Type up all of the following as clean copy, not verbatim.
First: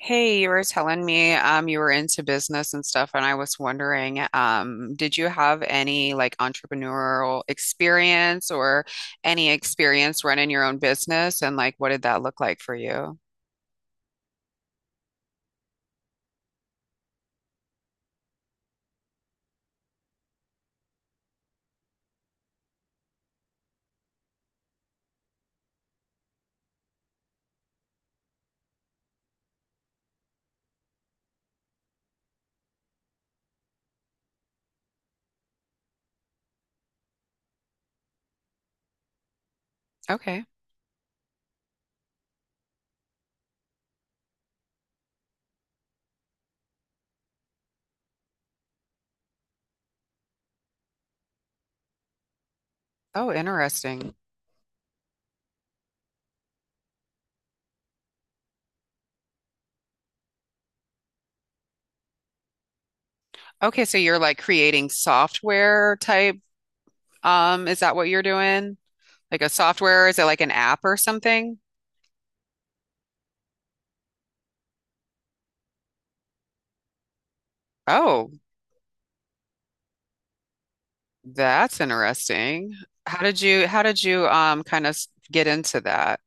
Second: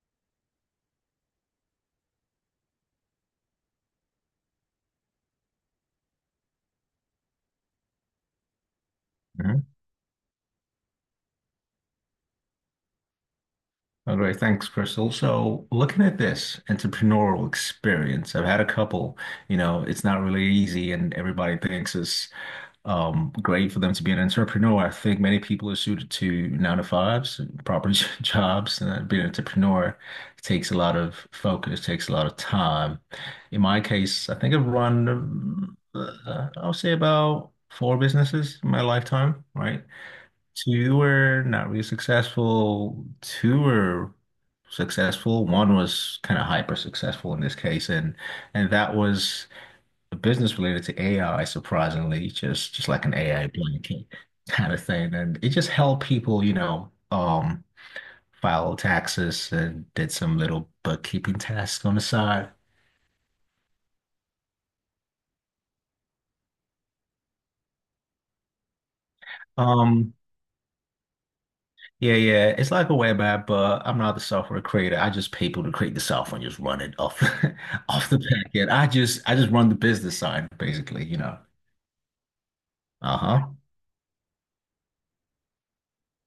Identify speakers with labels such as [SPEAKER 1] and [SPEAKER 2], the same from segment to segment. [SPEAKER 1] Hey, you were telling me you were into business and stuff, and I was wondering, did you have any like entrepreneurial experience or any
[SPEAKER 2] Mhm.
[SPEAKER 1] experience running your own business and like what did that look like for you?
[SPEAKER 2] All right, thanks, Crystal. So, looking at this entrepreneurial experience, I've had a couple. You know, it's not really easy, and everybody thinks it's great for them to be an entrepreneur. I think many people are suited to nine to fives, proper jobs, and being an entrepreneur takes a lot of focus, takes a lot of time. In my case, I think I've run, I'll say about four businesses in my lifetime, right?
[SPEAKER 1] Okay.
[SPEAKER 2] Two were not really successful. Two were successful. One was kind of hyper successful in this case, and that was a business related to AI, surprisingly, just like an
[SPEAKER 1] Oh,
[SPEAKER 2] AI blanket
[SPEAKER 1] interesting.
[SPEAKER 2] kind of thing. And it just helped people, you know, file taxes and did some little bookkeeping tasks on the side.
[SPEAKER 1] Okay, so you're like creating software type, is that what you're doing? Like a software,
[SPEAKER 2] Um,
[SPEAKER 1] is it like an app or something?
[SPEAKER 2] Yeah, yeah. It's like a web app, but I'm not the software creator. I just pay people to create the software and just run it off off the
[SPEAKER 1] Oh,
[SPEAKER 2] back end. I just run the business side, basically, you know.
[SPEAKER 1] that's interesting. How did
[SPEAKER 2] Uh-huh.
[SPEAKER 1] you how did you kind of get into that?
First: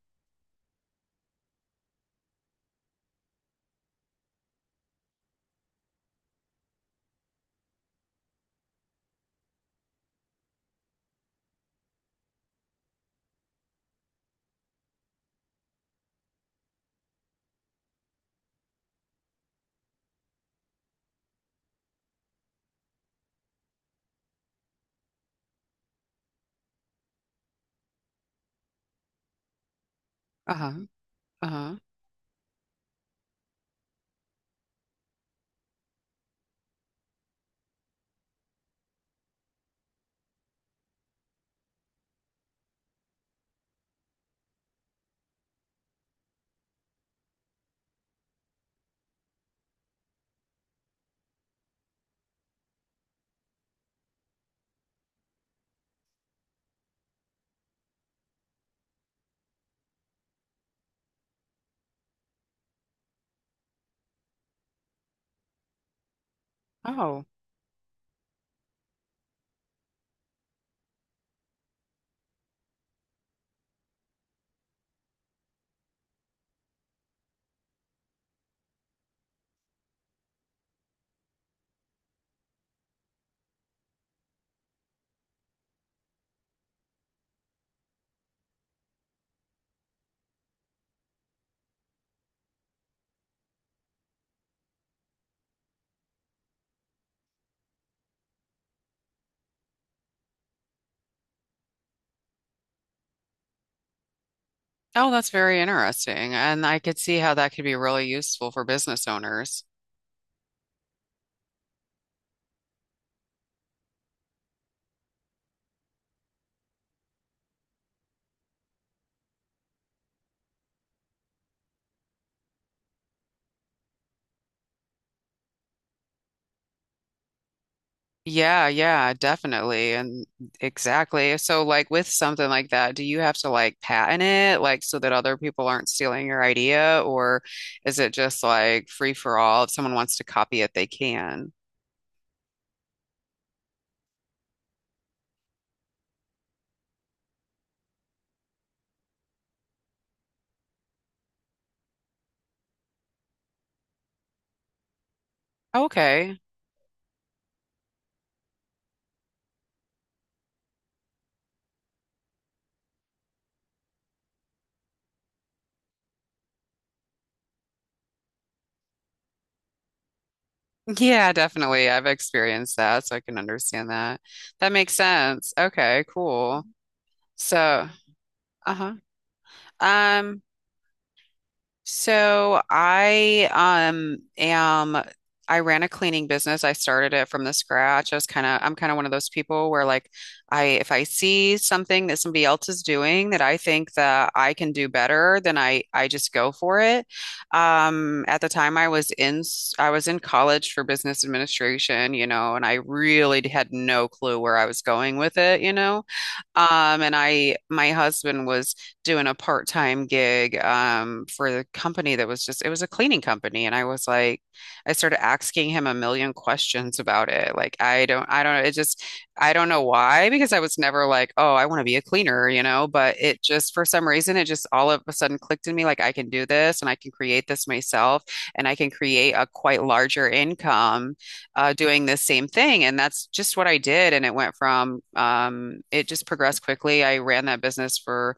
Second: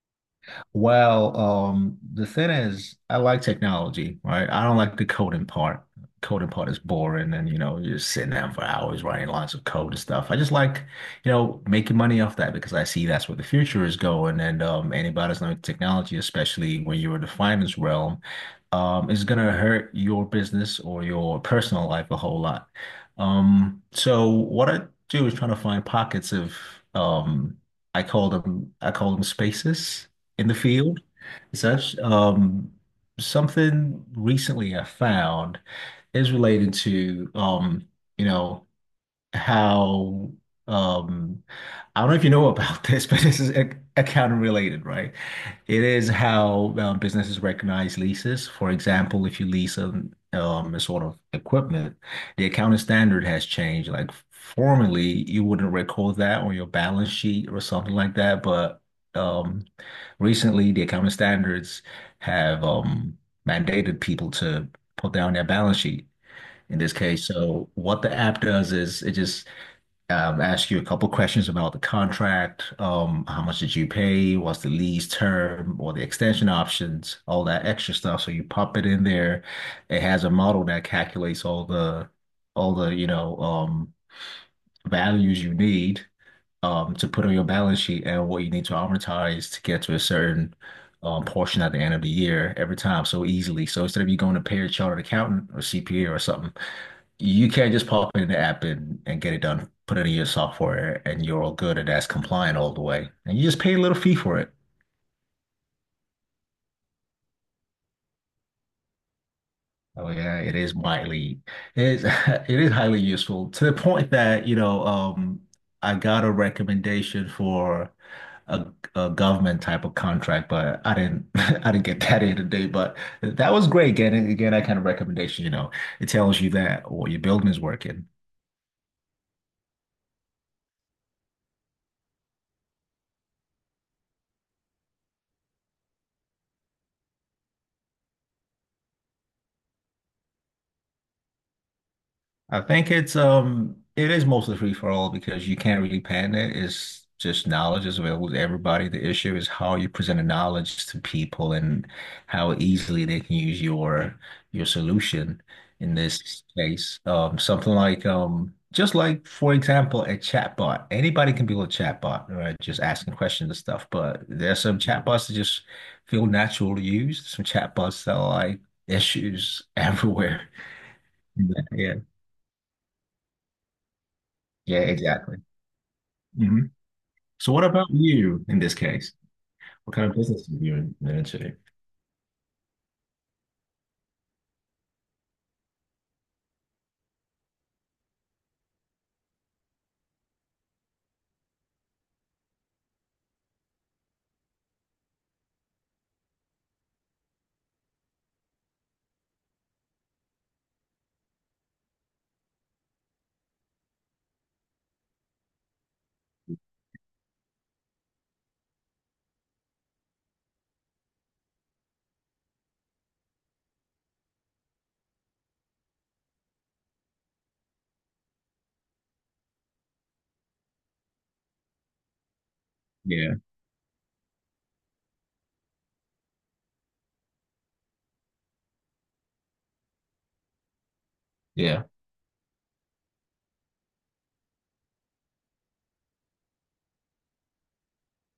[SPEAKER 2] Well, the thing is, I like technology, right? I don't like the coding part. Coding part is boring, and you know, you're sitting down for hours writing lots of code and stuff. I just like, you know, making money off that because I see that's where the future is going. And anybody's learning technology, especially when you're in the finance realm, is gonna hurt your business or your personal life a whole lot. So what I do is trying to find pockets of, um, I call them spaces in the
[SPEAKER 1] Uh-huh.
[SPEAKER 2] field. So
[SPEAKER 1] Uh-huh.
[SPEAKER 2] that's Something recently I found is related to you know how um I don't know if you know about this, but this is ac accounting related, right? It is how businesses recognize leases. For example, if you lease a sort of equipment, the accounting standard has changed. Like formerly, you wouldn't record that on your balance sheet or something like that, but um, recently the accounting standards have mandated people to put down their balance sheet in this
[SPEAKER 1] Oh,
[SPEAKER 2] case. So what the app does is it just ask you a couple questions about the contract. How much did you pay? What's the lease term or the extension options? All that extra stuff. So you pop it in there. It has a model that calculates all the all the you know um, values you need to put on your balance sheet and what you need to amortize to get to a certain portion at the end of the year every time so easily. So instead of you going to pay a chartered accountant or CPA or something, you can't just pop in the app and get it done. Put it in your software and you're all good, and that's compliant all the way. And you just pay a little fee for it.
[SPEAKER 1] oh, that's very interesting. And I could see how that could be really useful for business owners.
[SPEAKER 2] Oh yeah, it is widely, it is it is highly useful to the point that, you know, I got a recommendation for a, a government type of contract, but I didn't I didn't get that in today. But that was great getting again that kind of recommendation, you know. It tells you that or your building is working.
[SPEAKER 1] Yeah, yeah, definitely. And exactly. So, like with something like that, do you have to like patent it, like so that other people aren't stealing your idea, or is it just like free for all? If someone wants to copy it, they can.
[SPEAKER 2] I think it's it is mostly free for all because you can't really patent it. It's just knowledge is available to everybody. The issue is how you present the knowledge to people and how easily they can use your solution in
[SPEAKER 1] Okay.
[SPEAKER 2] this case. Something like just like for example a chatbot. Anybody can build a chatbot, right? Just asking questions and stuff. But there's some chatbots that just feel natural to use. Some chatbots that are like issues everywhere.
[SPEAKER 1] Yeah, definitely.
[SPEAKER 2] Yeah.
[SPEAKER 1] I've experienced that, so I can understand that. That
[SPEAKER 2] Yeah,
[SPEAKER 1] makes
[SPEAKER 2] exactly.
[SPEAKER 1] sense. Okay,
[SPEAKER 2] hmm
[SPEAKER 1] cool.
[SPEAKER 2] So what about
[SPEAKER 1] So,
[SPEAKER 2] you in this
[SPEAKER 1] uh-huh.
[SPEAKER 2] case? What kind of
[SPEAKER 1] Um,
[SPEAKER 2] business are you in managing?
[SPEAKER 1] so I ran a cleaning business. I started it from the scratch. I'm kind of one of those people where like I, if I see something that somebody else is doing that I think that I can do better, then I just go for it. Um, at the time I was in college for business administration, you know, and I really had no clue where I was going with it, you know. And I, my husband was doing a part-time gig, for the company that was just, it was a cleaning company. And I was like, I started asking him a million questions about it. Like, I don't know why, because I was never like, oh, I want to be a cleaner, you know, but
[SPEAKER 2] Yeah.
[SPEAKER 1] it just, for some reason, it just all of a sudden clicked in me. Like, I can do this and I can create this myself and I can create a quite larger income
[SPEAKER 2] Yeah.
[SPEAKER 1] doing the same thing. And that's just what I did. And it went from, it just progressed quickly. I ran that business for,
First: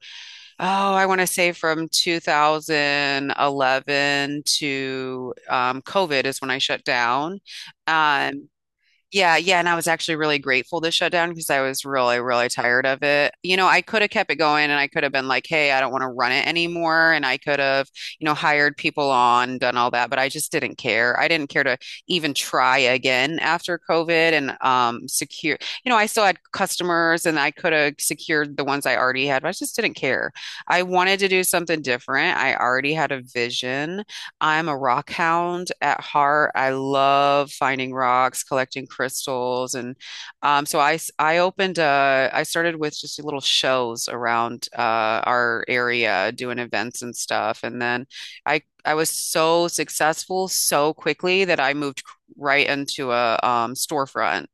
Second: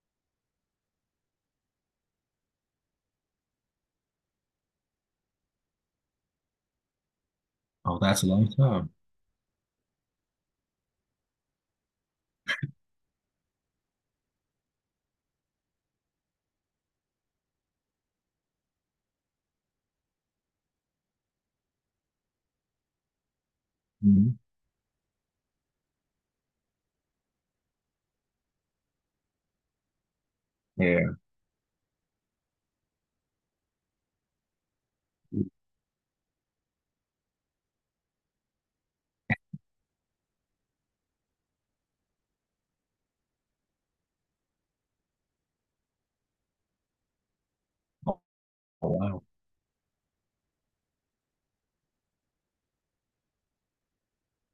[SPEAKER 1] oh, I want to say from 2011 to COVID is when I shut down.
[SPEAKER 2] Oh, that's a
[SPEAKER 1] Um,
[SPEAKER 2] long time.
[SPEAKER 1] yeah, yeah, and I was actually really grateful to shut down because I was really, really tired of it. You know, I could have kept it going and I could have been like, hey, I don't want to run it anymore. And I could have, you know, hired people on, done all that, but I just didn't care. I didn't care to even try again after COVID
[SPEAKER 2] Mhm.
[SPEAKER 1] and secure, you know, I still had customers and I could have secured the ones I already had, but I just didn't care. I
[SPEAKER 2] Yeah.
[SPEAKER 1] wanted to do something different. I already had a vision. I'm a rock hound at heart. I love finding rocks, collecting crystals, and so I opened I started with just little shows around our area, doing events and stuff, and then
[SPEAKER 2] Oh,
[SPEAKER 1] I was
[SPEAKER 2] wow.
[SPEAKER 1] so successful so quickly that I moved right into a storefront.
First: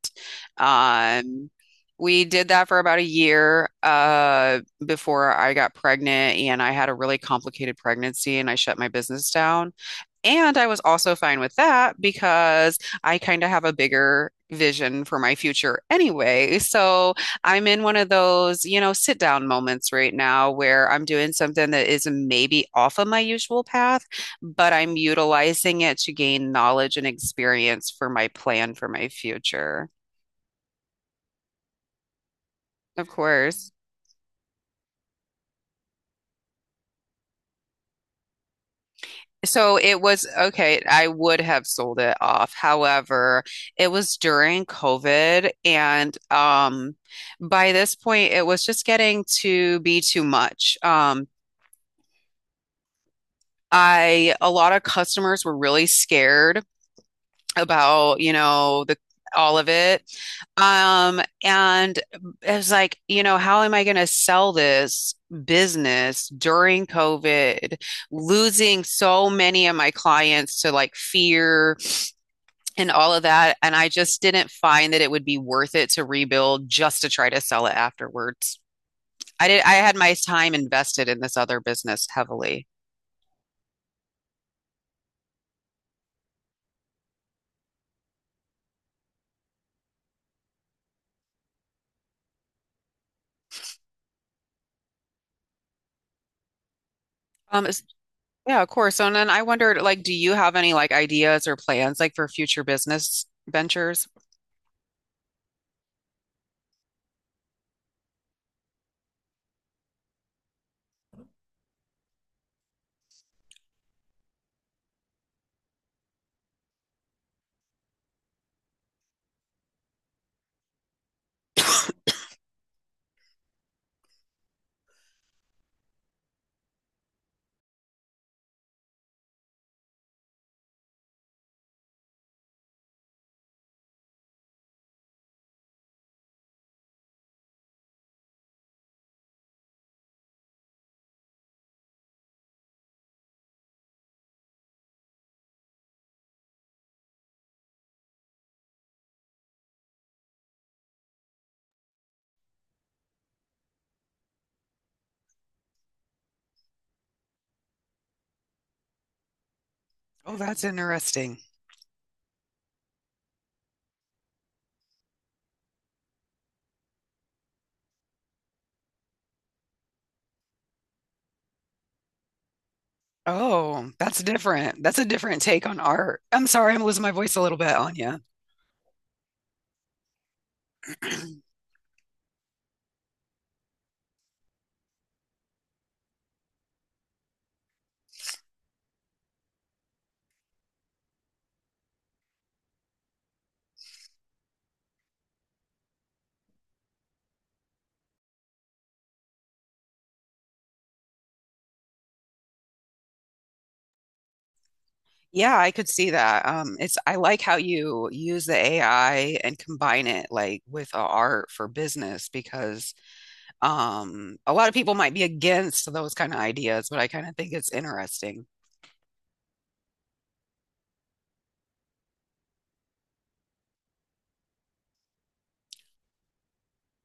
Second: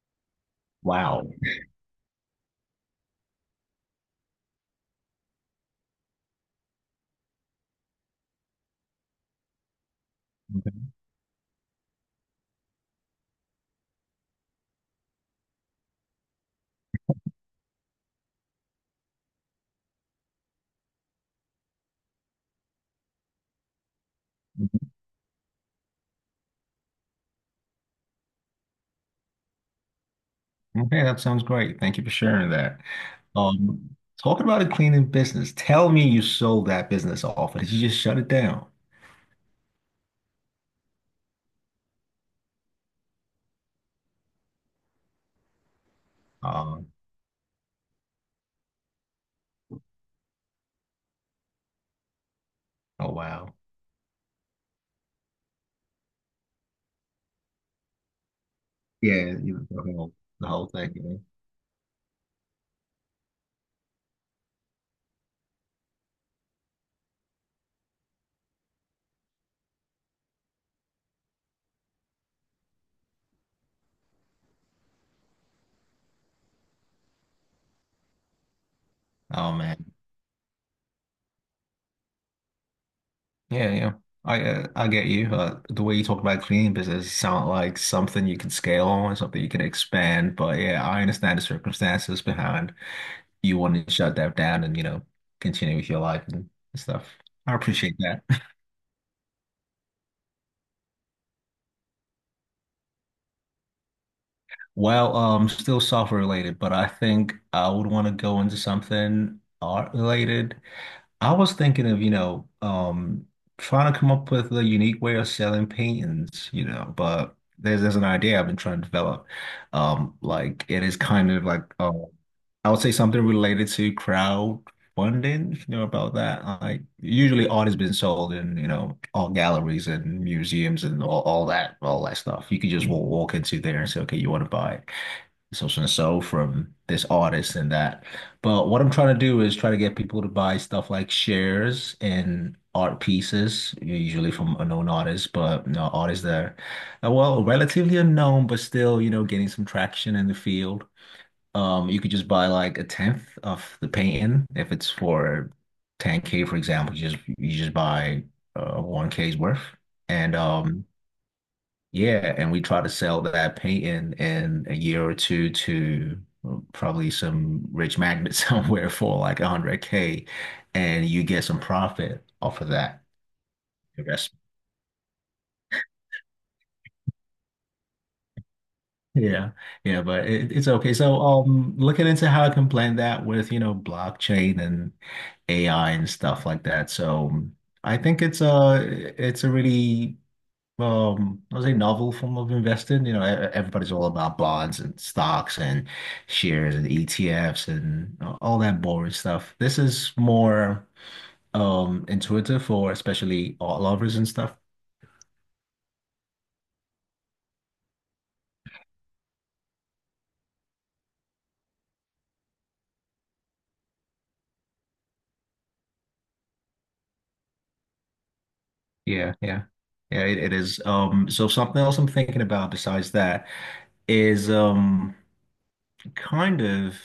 [SPEAKER 2] Wow.
[SPEAKER 1] Um, we did that for about a year before I got pregnant, and I had a really complicated pregnancy, and I shut my business down. And I was
[SPEAKER 2] Okay.
[SPEAKER 1] also fine with that because I kind of have a bigger vision for my future anyway. So I'm in one of those, you know, sit down moments right now where I'm doing something that is maybe off of my usual path, but
[SPEAKER 2] Mhm.
[SPEAKER 1] I'm utilizing it to gain knowledge and experience for my plan for my future.
[SPEAKER 2] Okay, that sounds great. Thank you for sharing that.
[SPEAKER 1] Of course.
[SPEAKER 2] Um, Talking about a cleaning business, tell me, you sold that business off, or did you just shut it down?
[SPEAKER 1] So it was okay. I would have sold it off. However, it was during COVID, and
[SPEAKER 2] Um,
[SPEAKER 1] by this point, it was just getting to be too much.
[SPEAKER 2] oh wow.
[SPEAKER 1] I a lot of customers were really scared about, you know, the
[SPEAKER 2] Yeah,
[SPEAKER 1] all of it.
[SPEAKER 2] the whole thing. You know?
[SPEAKER 1] And it was like, you know, how am I going to sell this business during COVID, losing so many of my clients to like fear? And all of that. And I just didn't find that it would be worth it to rebuild just to try to sell it afterwards. I
[SPEAKER 2] Oh
[SPEAKER 1] did, I
[SPEAKER 2] man.
[SPEAKER 1] had my time invested in this other business heavily.
[SPEAKER 2] Yeah, yeah. I get you. The way you talk about cleaning business sound like something you can scale on, something you can expand. But yeah, I understand the circumstances behind you wanting to shut that down and you know continue with your life and stuff. I
[SPEAKER 1] Is-
[SPEAKER 2] appreciate that.
[SPEAKER 1] yeah, of course. And then I wondered, like, do you have any like ideas or plans like for future business ventures?
[SPEAKER 2] Well, still software related, but I think I would want to go into something art related. I was thinking of, you know, trying to come up with a unique way of selling paintings, you know, but there's an idea I've been trying to develop. Like it is kind of like I would say something related to crowdfunding, if you know about that. Like usually art has been sold in, you know, all galleries and museums and all, all that stuff. You could just walk into there and say, okay, you want to buy it social and so from this artist and that. But what I'm trying to do is try to get people to buy stuff like shares and art pieces, usually from unknown artists, but you know, artists that are, well, relatively unknown, but still, you know, getting some traction in the field. You could just buy like a tenth of the painting if it's for 10K, for example, you just buy 1K's worth. And
[SPEAKER 1] Oh, that's interesting.
[SPEAKER 2] Yeah, and we try to sell that painting in a year or two to, well, probably some rich magnet somewhere for like 100K, and you get some profit off of that
[SPEAKER 1] Oh, that's
[SPEAKER 2] investment.
[SPEAKER 1] different. That's a different take on art. I'm sorry, I'm losing my voice a little bit, Anya.
[SPEAKER 2] Yeah, yeah, but it, it's okay. So, looking into how I can blend that with, you know, blockchain and AI and stuff like that. So, I think it's a really I was a novel form of investing. You know, everybody's all about bonds and stocks and shares and ETFs and all that boring stuff. This is more intuitive for especially art lovers and stuff.
[SPEAKER 1] Yeah, I could see that. It's I like how you use the AI and combine it like with a art for business because a lot of people might be against those kind of ideas, but I kind of think it's interesting.
[SPEAKER 2] Yeah, yeah. Yeah, it is. So something else I'm thinking about besides that is kind of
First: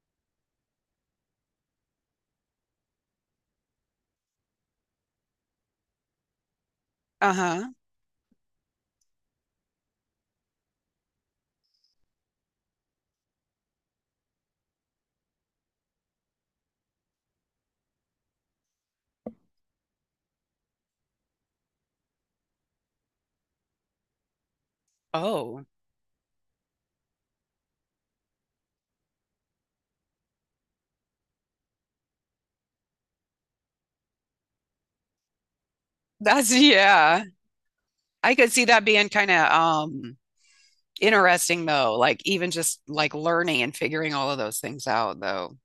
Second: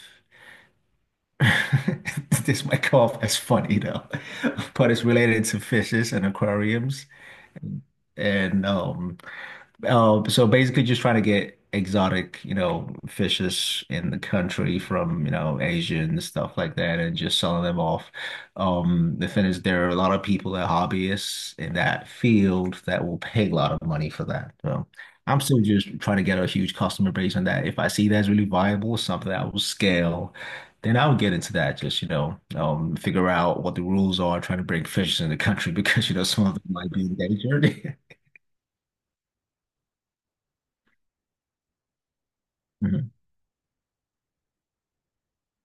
[SPEAKER 2] this might come off as funny though, but it's related to fishes and aquariums.
[SPEAKER 1] Uh-huh.
[SPEAKER 2] And so basically just trying to get exotic, you know, fishes in the country from, you know, Asia and stuff like that and just selling them off. The thing is there are a lot of people that are hobbyists in that field that will pay a lot of money for that. So I'm still
[SPEAKER 1] Oh,
[SPEAKER 2] just trying to get a huge customer base on that. If I see that's really viable, something that will scale, then I would get into that. Just, you know, figure out what the rules are trying to bring fishes in the country because, you know, some
[SPEAKER 1] that's
[SPEAKER 2] of them might be
[SPEAKER 1] yeah.
[SPEAKER 2] endangered.
[SPEAKER 1] I could see that being kind of interesting though, like even just like learning and figuring all of those things out though.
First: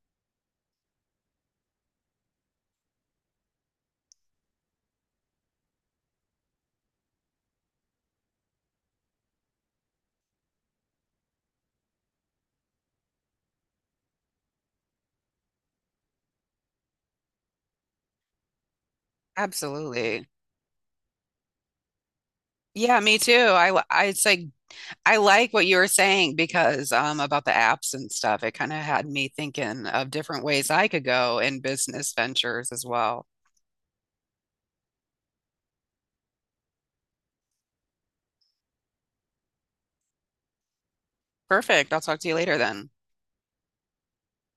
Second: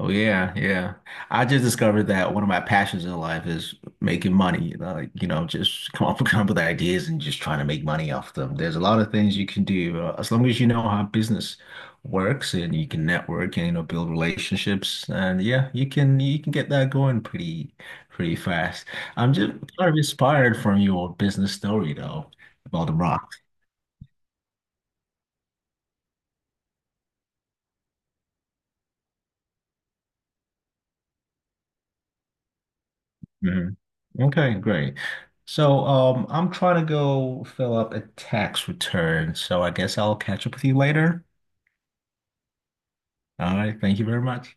[SPEAKER 2] Oh yeah, yeah. I just discovered that one of my passions in life is making money. You know, like, you know, just come up, come up with ideas and just trying to make money off them. There's a lot of things you can do as long as you know how business works and you can network and you know build relationships. And yeah, you can get that going pretty fast. I'm just kind of
[SPEAKER 1] Absolutely.
[SPEAKER 2] inspired from your business story though, about the
[SPEAKER 1] Yeah, me
[SPEAKER 2] rock.
[SPEAKER 1] too. I it's like I like what you were saying because about the apps and stuff. It kind of had me thinking of different ways I could go in business ventures as well.
[SPEAKER 2] Mhm. Okay, great. So, I'm trying to go fill up a tax return, so I guess I'll catch up with you later.
[SPEAKER 1] Perfect. I'll talk to you later then.
[SPEAKER 2] All right, thank you very much.